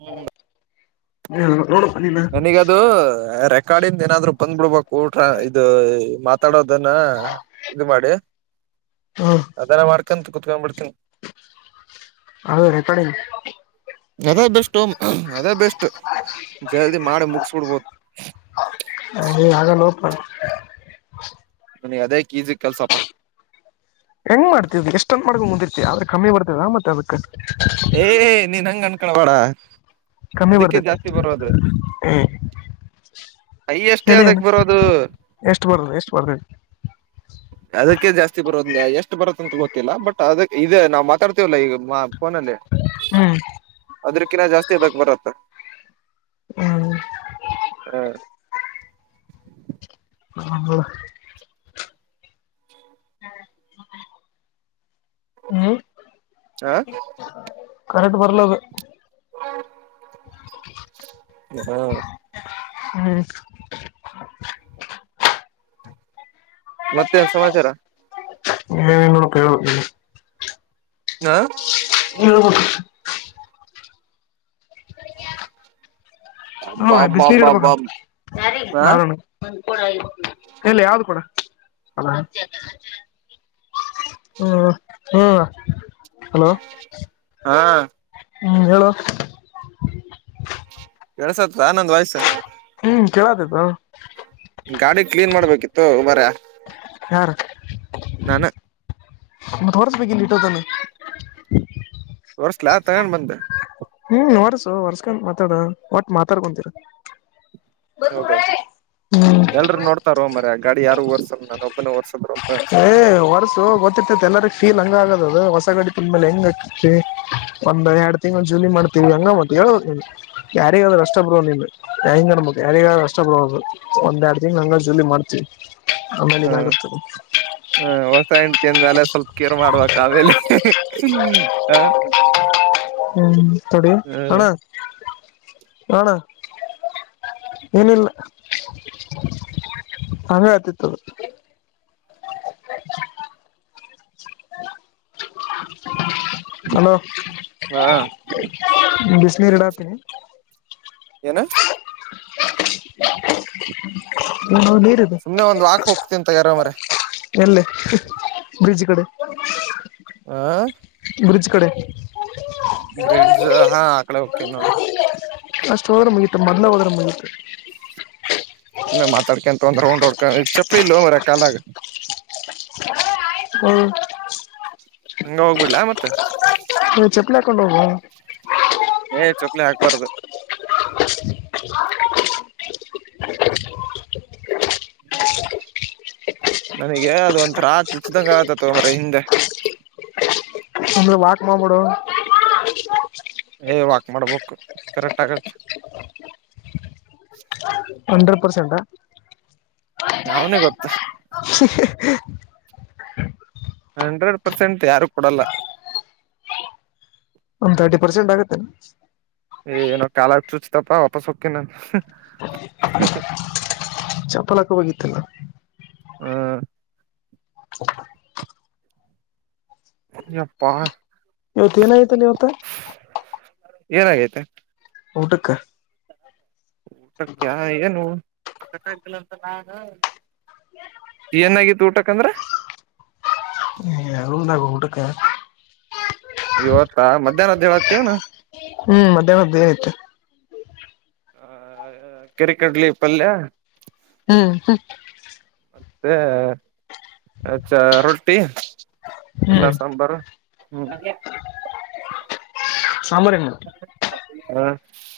ಹ್ಮ್. [inaudible] ಹ್ಮ, ನೋಡು. [inaudible] ನಿಂಗೆಅಧು, ರೆ. [inaudible] ಕಾಡಿಂದ, ಏನಾದ್ರು ಬಂದ್ ಬಿಡ್ಬೇಕು! ಊಟ್ರ ಇದು, ಮಾತಾಡೋದನ್ನ ಇದು ಮಾಡಿ. ಹ್ಮ [inaudible] ಅದನ್ನೇ ಮಾಡ್ಕೊಂಡು, ಕುಂತು, ಬಿಡು. [unintelligible] ಅದು ರೆಕಾರ್ಡಿಂಗ್ ಅದೇ ಬೆಸ್ಟ್. [unintelligible] ಹ. [inaudible] ಜಲ್ದಿ, ಮಾಡಿ, ಮುಗಿಸಿ ಬಿಡಬಹುದು. [unintelligible] ತೋರಿಸುಬ್ಬ. [unintelligible] ನಂಗೆ, ಅದೇ, ಈಸಿ, ಕೆಲ್ಸ್ಹಪ್ಪ. [inaudible] ಹೆಂಗ್, ಮಾಡ್ತವಿ! ಎಷ್ಟಂದ್ ಮಾಡ್ಕ ಮುಂದಿರ್ತಿ ಆದ್ರೆ ಕಮ್ಮಿ ಬರ್ತದ ಮತ್ತೆ ಅದಕ್. [unintelligible] ಏ, ನೀನ್ ಹಂಗು, ಅನ್ಕೋಬೇಡ. [unintelligible] ಕಮ್ಮಿ, ಬರ್ತೈತಿ ಹ್ಮ. [unintelligible] ಹೈಯೆಸ್ಟ್ ಹೇಳಿ, ಅಣ್ಣ, ಅದಕ್ ಬರೋದು ಎಷ್ಟು! ಬರ್ದು, ಎಷ್ಟು ಬರ್ದ. [unintelligible] ಅದಕ್ಕೆ, ಜಾಸ್ತಿ ಬರೋದ ಎಷ್ಟ್ ಬರತ್ ಅಂತ ಗೊತ್ತಿಲ್ಲ ಬಟ್ ಅದ ಇದೇ, ನಾವು ಮಾತಾಡ್ತಿವಲ್ಲ ಈ. [unintelligible] ಫೋನಲ್ಲಿ, ಹ್ಮ್ ಅದ್ರಕಿನ, ಜಾಸ್ತಿ, ಬರುಬೇಕುಬರುತ್ತೆ. ಹ್ಮ್ [unintelligible] ಹ. [inaudible] ಹಾಂಗ. [inaudible] ಹ್ಮ. [unintelligible] ಆ. [inaudible] ಕರೆಕ್ಟ್, ಬರಲಾಧು. [inaudible] ಹಾ. [inaudible] ಹ್ಮ್. [inaudible] ಮತ್ತೇನ್, ಸಮಾಚಾರ? [inaudible] ಏನೇನ್ ಮಾಡ್ಬೇಕ್ ಹೇಳ್ಬೇಕು ನಿನ್ನೇ? [unintelligible] ಹಾ. [unintelligible] ಏನು, ಹೇಳ್ಬೇಕು? [unintelligible] ಅಬ್ಬಾ ಹ್ಮ್ಮ್, ಅಬ್ಬಾ ಬಿಸ್ನೀರ್, ಅಬ್ಬಾ ಅಬ್ಬಾ ಇಡಬೇಕಂತೆ, ಯಾರಿಗೆ, ಹಾ ನಾರಾಯಣಿಗೆ, ಕೊಡಹೇಳಿ, ಎಲ್ಲಿ, ಯಾವ್ದು, ಕೊಡ. [unintelligible] ಹ, ಹ್ಮ್, ಹ್ಮ್. [unintelligible] ಹಾ. [unintelligible] ಹ್ಮ್, ಹೇಳು. [unintelligible] ಕೇಸುತ, ನ್ನನ್ನು ವಾಯ್ಸ್? [unintelligible] ಕೆಳತೈತೋ! [unintelligible] ಗಾಡಿ, ಕ್ಲೀನ್ ಮಾಡ್ಬೇಕಿತ್ತು! ಬಾರ. [unintelligible] ಯಾರು? [unintelligible] ಮತ್ತೆ ತೋರಿಸಬೇಕಿಲ್ಲಿಟ್ಟಿರೋದನ್ನ. [unintelligible] ತೋರ್ಸಲ ತಗೋ ಬಂದು. [inaudible] ಹ್ಮ್, ವರ್ಸು ಹೊರ್ಸ್ಕೊಂಡು, ಮಾತಾಡು, ಒಟ್ ಮಾತಾಡ್ಕೊಂಡು ಕುಂತಿರು. [inaudible] ಹೌದಾ, ಎಲ್ರುೂ ನೋಡ್ತಾರೋ, ಮಾರಾಯ, ಆ ಗಾಡಿ ಯಾರು ಒರ್ಸಲ್ಲ ನಾನು, ಒಬ್ಬನೆ, ಒರ್ಸದ್ರು. [inaudible] ಏ, ವರ್ಸು ಗೊತ್ತಿರ್ತೇತಿ, ಎಲ್ಲರಿಗೆ? [unintelligible] ಫೀಲ್, ಹಂಗ ಆಗದ ಅದು! ಹೊಸ ಗಡಿ ತಂದು, ಮೇಲೆ ಹೆಂಗ್ ಆತಿ ಒಂದ್ ಎರಡ್ ತಿಂಗಳು, ಜಾಲಿ, ಮಾಡ್ತವಿ ಹಂಗ ಮತ್ತೆ. [unintelligible] ಲೋ, ಯಾರಿಗಾದ್ರೂ, ಆಸ್ಟೆಬ್ರೋ, ನಿಮ್ಂಗ ನ ಯಾರಿಗರು ಅಷ್ಟೇ, ಬ್ರೋ, ಒಂದ್, ಎರಡು ತಿಂಗಳು. [unintelligible] ಹ್ಯಾಂಗ್ವಾಂಡ್ರೆ, ಜಾಲಿ, ಮಾಡ್ತೀ, ಆಮೇಲೆ ಇದಾಗುತ್ತದೆ? [unintelligible] ಹ್ಮ, ಹೊಸ, ಹೆಂಡತಿ, ಅಂದಮೇಲೇ, ಸ್ವಲ್ಪ ಕೇರ್ ಮಾಡ್ಬೇಕ್, ಅಮೇಲೆಲಿ, ಹ. [unintelligible] ಹ್ಮ್ ಕೊಡ ಹಣ್ಣ ಹಣ ಏನಿಲ್ಲ ಹೇ ಅತತ್ತು [unintelligible] ಅಲೋ ಹಾ ಬಿಸಿನೀರಿಡ ಹತೀನಿ ಏನ [unintelligible] ಏನೋ ನೀರಿದೆ ಸುಮ್ನೆ ಒಂದ್ ವಾಕ್ ಹೋಗ್ತಿ ಅಂತ ಯಾರ ಮ್ರ ಎಲ್ಲೆ ಬ್ರಿಡ್ಜ್ ಕಡೆ ಆ ಬ್ರಿಡ್ಜ್ ಕಡೆ ಬ್ರಿಡ್ಜ್ ಹಾ ಆ ಕಡೆ ಹಕೇ ನೋಡ ಅಷ್ಟು ಹೋದ್ರೆ ಮುಗಿಯತ ಮೊದ್ಲು ಹೋದ್ರೆ ಮುಗಿಯತ ಇೆ ಮಾತಾಡ್ಕಂತ ಒಂದ ರೌಂಡ್ಡ್ಕ ಚಪ್ಪಲಿ ಇಲ್ಲ ಮರ ಕಾಲಾಗ ಹ್ಮ್ ಹಂಗ ಹೋಗ್ಬಿಡ್ಲ ಮತ್ತೆ ಚಪ್ಪಲಿ ಹಾಕೊಂಡ್ ಹೋಗುವ ಏ ಚ ಹಾಕ್ಬಾರ್ದು [unintelligible] ನನಗೆ ಯ್ದ ಒಂತ ರಾತ್ರಿ ಚಿದಂಗ ಆತ ತೊ ಮರ ಹಿಂದೆ ನ ವಾಕಮ ಬಿಡ ಏ ವಾಕ್ ಮಾಡ್ಬೇಕು ಕರೆಕ್ಟ್ ಆಗತ್ತೆ ಹಂಡ್ರೆಡ್ ಪರ್ಸೆಂಟ್ಾ ಯಾವನ ಗೊತ್ತು ಹಂಡ್ರೆಡ್ ಪರ್ಸೆಂಟ್ ಯಾರು ಕೊಡಲ್ಲ ಒಂದು್ ತರ್ಟಿ ಪರ್ಸೆಂಟ್ ಆಗುತ್ತೆನೆ ಏ ಏನೋ ಕಾಲ ಚೂಚ ತಪ್ಪ ಒಪ ಸಕೆ ನನ್ ಚಪ್ಪಲ ಹಾಕಬೇಕತ್ತಲ್ಲ ಹ ಹ ಅಪ್ಪಾ ಇವತ್ತು ಏನ ಐ್ತಲ್ಲ ಇವತ ಏನಾಗೈತೆ ಊಡುಕ್ಕ ಹ ಶಕ್ಯ ಏನು ಏನಾಗಿತ್ತು ಊಟಕಂದ್ರ ಹ ನಂದಾ ಕೂಟಕ್ಕ ಇವತ್ತಾ ಮಧ್ಯಾಹ್ನಧ್ಯೇವತವನು ಹ್ಮ್ ಮಧ್ಯಾಹ್ನದ್ದ ಏನಾಯತ್ತು ಆ ಕೆರೆ ಕಡ್ಲಿ ಪಲ್ಯ ಹ್ಮ್ ಹ್ಮ ಹ ಅಾ ರೊಟ್ಟಿ ಅನ್ನ ಹ್ಮ್ ಸಾಂಬಾರ ಹ್ಮ ಅದ ಸಾಮ್ರ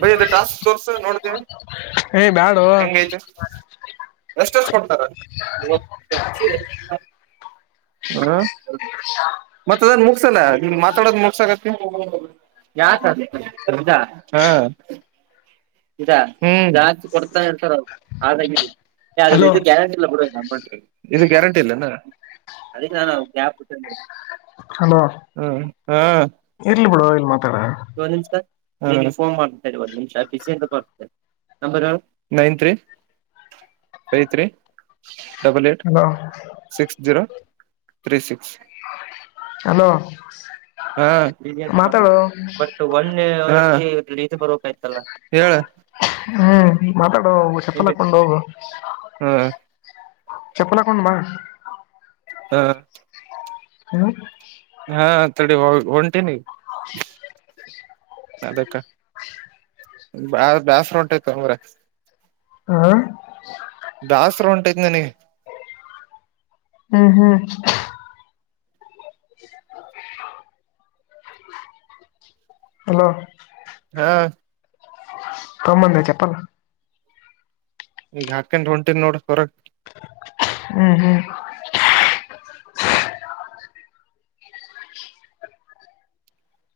ಬಯ ಅದ ಟಾಸ್ಕ್ ಫೋರ್ಸ್ ನೋಡ್ತೇವಿ ಏ್ ಬ್ಯಾಡು ಎಷ್ಟ ಎಷ್ಟ ಕೊಡ್ತಾರರ್ ಹ್ಮ ಮತ್ತ ಅದನ್ ಮುಗಸಲ್ಲ ನಿ ಮಾತಾಡದು ಮುಗಸಕತ್ತ ಯಾಜಾ ಹಾ ಇದಾ ಜಾಸ್ತಿ ಕೊಡ್ತಾ ಇರ್ತಾರೆ ಅವರು ಆದಾಗ ಅದು ಹಲೋ ಇದು ಗ್ಯಾರಂಟಿಲ್ಲ ಕೊಡ ಬಟ್ ಇದು ಗ್ಯಾರಂಟಿ ಇಲ್ಲ ಅದಕ್ಕೆ ನ ಕ್ಯಾಪ್ ಬಿಟ್ಟ ಹಲೋ ಹಾ [unintelligible] ಇರ್ಲಿ ಬಿಡೋ ಇನ್ ಮತ್ತ್ ಯವ ನಿಂ ಸ [unintelligible] ಹ ಪೋನ್ ಮಾಡ್ತೀನಿ ತಡಿ ಒಂದ್ ನಿಮಿಷ ಬಿಸಿ ಇರ್ಬೇಕು ನಂಬರ್ ಹೇಳ್ nine three five three double eight hello six zero three six hello ಹಾ ಅಂತ ಮಾತಾಡು ಬರ್ದು ಬಟ್ ಒನೆ [unintelligible] ಹ್ ಡೀ ಬರಾಯ್ತಲ್ಲ ಹೇಳ್ ಹ್ಮ್ ಮಾತಾಡು ಹೋಗ್ ಚಪ್ಪಲ್ ಲಿಮಿಟ್ ಹಾಕೊಂಡ್ ಹೋಗು. ಹಾ ಚಪ್ಪಲ್ ಹಾಕೊಂಡು ಬಾ. ಹಾ ಹಲೋ ಹಾ ತಡೆ ಒ ಒನ್ ಟೈಮಿಗೆ ಅದಕ್ಕ ಬ್ಯಾ ಬೇಸ್ರ ಒಂಟೈತ್ ತಗೋ ಬಾರೆ. ಹ ಬ್ಯಾಸರ ಒಂಟೈತ್ ನನಿಗೆ ಹ್ಮ್ ಹ್ಮ್ ಹಲೋ ಹಾ ತೊಂಬಂದಿ ಚಪ್ಪಲ್ಲ ಈಗ ಹಾಕಂಡ್ ಹೊಂಟಿದ್ ನೋಡ್ ಹೊರಗ. ಹ್ಮ್ ಹ್ಮ್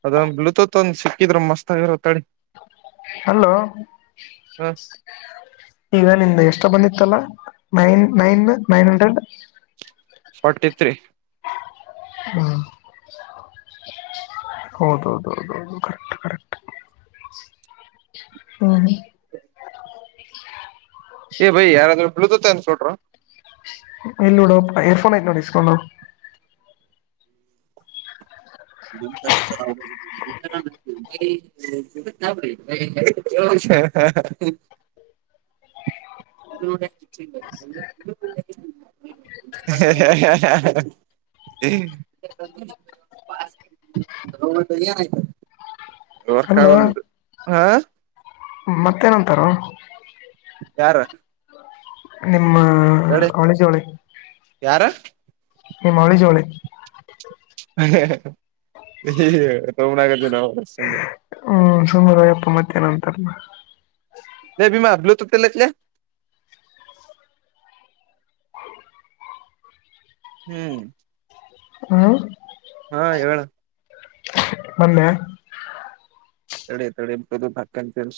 ಅದೊಂದ್ ಬ್ಲೂತೂತ್ ಒಂದ್ ಸಿಕ್ಕಿದ್ರೆ ಮಸ್ತ್ ಆಗಿರೊತ್ ತಡಿ ಹಾ [unintelligible] ಹ ಈಗ ನಿನ್ ಎಷ್ಟೊ ಬಂದಿತ್ತಲ್ಲ nine nine nine hundred. Forty three ಹಾ ಹೌದ್ ಹೌದ್ ಹೌದ್ ಹೌದು ಕರೆಕ್ಟ್ ಕರೆಕ್ಟ್ ಹ್ಮ [unintelligible] ಏ ಬೈ ಯಾರಾದರು ಬ್ಲೂತೂತ್ ಸೂಟ್ರೂ ಇಲ್ಲಿ ನೋಡ್ ಏರಪೋನ್ ಐತಿ ನೋಡ್ ಇಸ್ಕೊಂಡು ಹೋಗ್. ನಂತರ [unintelligible] ಹ ಹ ಹ [unintelligible] ಹೆ ಹೆ ಹೆ ಅಲ್ಲ ರ್ಕಾಗಂದುದು [unintelligible] ಹಾ ಮತ್ತೇನ್ ಅಂತಾರೊ ಯಾರು ನಿಮ್ಮ ಅವಳಿ ಜವಳಿ ಯಾರಾ ನಿಮ್ಮ್ ಅವಳಿ ಜವಳಿ ಹೆ ಹೆ ಹಿ ಹಿ ಸುಮ್ಮನ್ ಆಗೋದ್ವಿ ನಾವು ಸುಮ್ಮನೆ. ಹ್ಮ್ ಸುಮರಯ್ಯ ಪುಮತಿನ ಮಧ್ಯಾಹ್ನ ಅಂತಾರ ಅಲ್ಲ ಎ ಭೀಮ ಬ್ಲೂತೂತ್ ಎಲ್ಲಿ ಐತ್ ಲೇ ಹ್ಮ್ ಹ್ಮ ಹಾ ಹೇಳ ಅಣ್ಣ. ಮನ್ನೆ ತಡೆ ತಡೆೆ [unintelligible]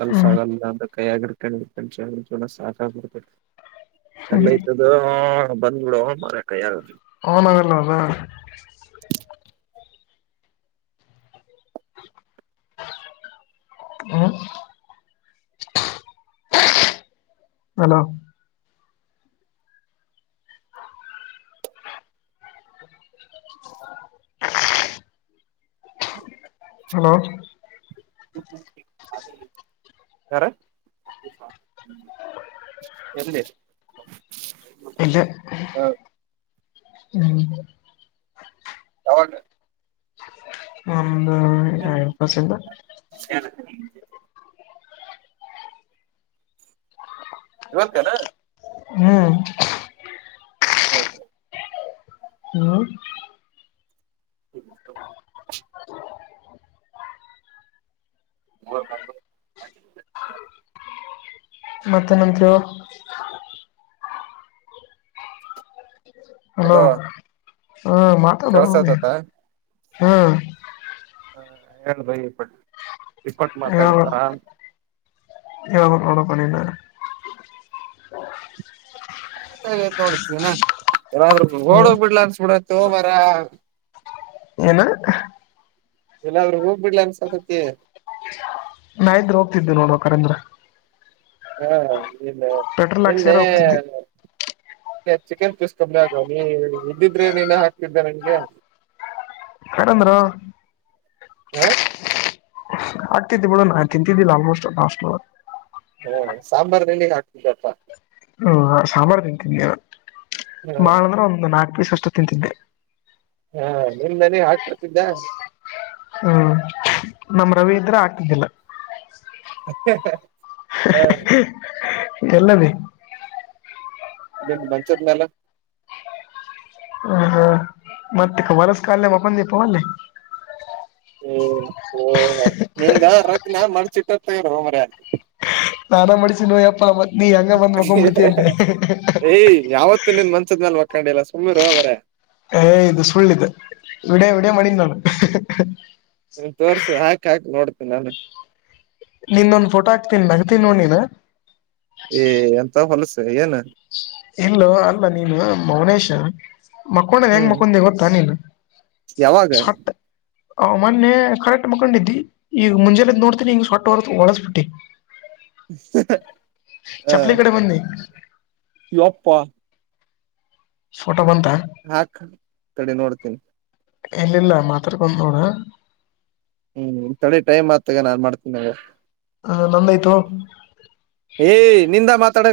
ಕಲ್ಸ ಹ್ಮ್ ಆಗಲ್ಲ ಅಂದ್ರ್ ಕೈಯಗ ಇಡ್ಕೊಂಡು ಹಡ್ಕೊಂಡ್ ಜನ ಸಾಕಾಗ್ಬಡ್. ಎಲ್ಲಐ್ತದ ಬಂದ್ಗಳು ಮಾರಾಕ್ಕ ಯಾರಾದೂ ಹನ್ದಲ್ಲ ಅಲ್ಲ ಹ್ಮ್ ಹಲೋ ಹಲೋ ಯಾರ ಎಲ್ಲಿ ಇಲ್ಲಿ ಯಾವಾಗ ಹ್ಮ ವಸಿಂದು [unintelligible] ಇಲ್ವಂತೆೇನೋ ಹ್ಮ್ [unintelligible] ಹ್ಮ್ [unintelligible] [unintelligible] [inaudible] ಹಲೊ. ಮಾತಾಡೊ ಹ್ಮ್. ಹಾ ಹೇಳಬೈ ಇಪಟ್ಟ ಇಪಟ್ಟ ಮಾತಾಡ್ತಾರ ಹೆಳ್ಬೆಕ ನೋಡಪ ನಿನ. ಆ ನೋಡತವಿನಾ ಯಾದ್ರರು ಓಡ ಹ್ಮ ಬಿಡ್ಲ ಅನ್ಸಬ ಬಿಡತ್ ಮಾರಯ್ಯಾ. ಏನ ಎಲ್ಲಾರು ಹೋಗ್ಬಿಡ್ಲ ಅನ್ಸತತಿ. ನಾ ಇದ್ರೆ ಹೋಗ್ತಿದ್ದ್ ನೋಡುವ ಕಖರೇಂದ್ರ. ಹಾ ಇಲ್ಲ ನಿನ್ನೆ. ಹಾಕ್ಸ್ಯಾರ ಹೋಗ್ತಿದ್ದೆ ಚಿಕನ್ ಪೀಸ್ ಕಮ್ಮಿ ಆಗ ನೀ ಇದ್ದಿದ್ರೆ ನೀನೇ ಹಾಕ್ತಿದ್ದೆ ನಂಗೆ. [inaudible] ಕಡಂದ್ರ. [inaudible] ಹಾಕ್ತಿದ್ದಿ ಬಿಡ ತಿಂತಿರಲಿಲ್ಲ ಆಲ್ಮೋಸ್ಟ್ ಲಾಷ್ಟ. ಹ್ಮ ಸಾಂಬಾರ್ ಎಲ್ಲಿಗ್ ಹಾಕ್ತಿದಪ್ಪ. ಹ್ಮ ಸಾಂಬಾರ್ ತಿಂತೀನಿ ಹಾ ಬಾಳ ಅಂದ್ರೆ ಒಂದ್ ನಾಲ್ಕ್ ಪೀಸ್ ಅಷ್ಟು. ತಿಂತಿದ್ದೆ. ಹಾ ನಿನ್ನ ನಿಗ ಹಾಕ್ಬಡ್ತಿದ್ದ. ಹ್ಮ್ ನಮ್ ರವಿ ಇದ್ರೆ ಆಗ್ತಿದ್ದಿಲ್ಲ. ಹಾ. ಎಲ್ಲದಿ. ಇಲ್ಲೇ ಮಂಚದ ಮೇಲೆ ಹ ಹಾ ಮತ್ತೆ ಹೊಲಸ ಕಾಲ ಒಪ್ಪಂದೀಪ ಅಲ್ಲಿ. ಹ ಓ ನಿಂದ ರಗ್ನ ಮರ್ಚಿಟ್ಟ ನೊಡೊ ಮಾರಯ್ಯಾ. ನಾನ ಮಡಸಿನ ನೋಯ್ಯಪ್ಪ ನೀ ಹೆಂಗ ಬಂದ್ ಮಕೊ್ ಬಿಿಡ್ತೇೆ. ತು ನಿನ್ ಮಂಚದ ಮೇಲೆ ಮಕ್ಕೂಂಡಿಲ್ಲ ಸುಮ್ಮಿರು ಮಾರಯ್ಯಾ ಏ ಇದು ಸುಳ್ಳ ಇದು ವಿಡ ವಿಡ ಮಾಡಿನ ನಾನು. ತೋರ್ಸು ಹಾಕ ಹಾಕ. [inaudible] ನಿನ್ನೊಂದ್ ಫೋಟೋ ಹಾಕ್ತೀನಿ ನಗ್ತೀನಿ ನೋಡ ನಿನ. ಏ ಎಂತ ಹೊಲಸ ಏನ. ಇಲ್ಲೋ ಮಕ್ಕೊಂಡ ಹೆಂಗ್ ಹ್ಮ್ ಮಕ್ಕೊಂಡೆ ಗೊತ್ತಾ ನೀನು ಯಾವಾಗ ಸ್ವಟ್ ಹ ಮೊನ್ನೆ ಕರೆಕ್ಟ್ ಮುಕೊಂಡಿದ್ದಿ ಈಗ ಮುಂಜೆದ ಎದ್ದು ನೋಡ್ತೀನಿ ಈಗ ಸೋಂಟ್ಟ ಹೊರ್ ಹೊಳಸ್ಬಿಟ್ಟಿ. [inaudible] ಚಪ್ಪಲಿ ಕಡೆ ಬನ್ನಿ. ಯೊಪ್ಪ. [inaudible] ಹಾಕ್ ತಡಿ ನೋಡ್ತೇನಿ. ಇಲ್ಲಿಲ್ಲ ಮಾತಾಡ್ಕೊಂಡ ನೋಡ. ಹ್ಮ ತಡಿ ಟೈಮ್ ಆತಗ ನಾನ್ ಮಾಡ್ತೀನಿ. ಹಾ ನಂದಾಯ್ತು. ಏಯ್ ನಿಂದ ಮಾತಾಡ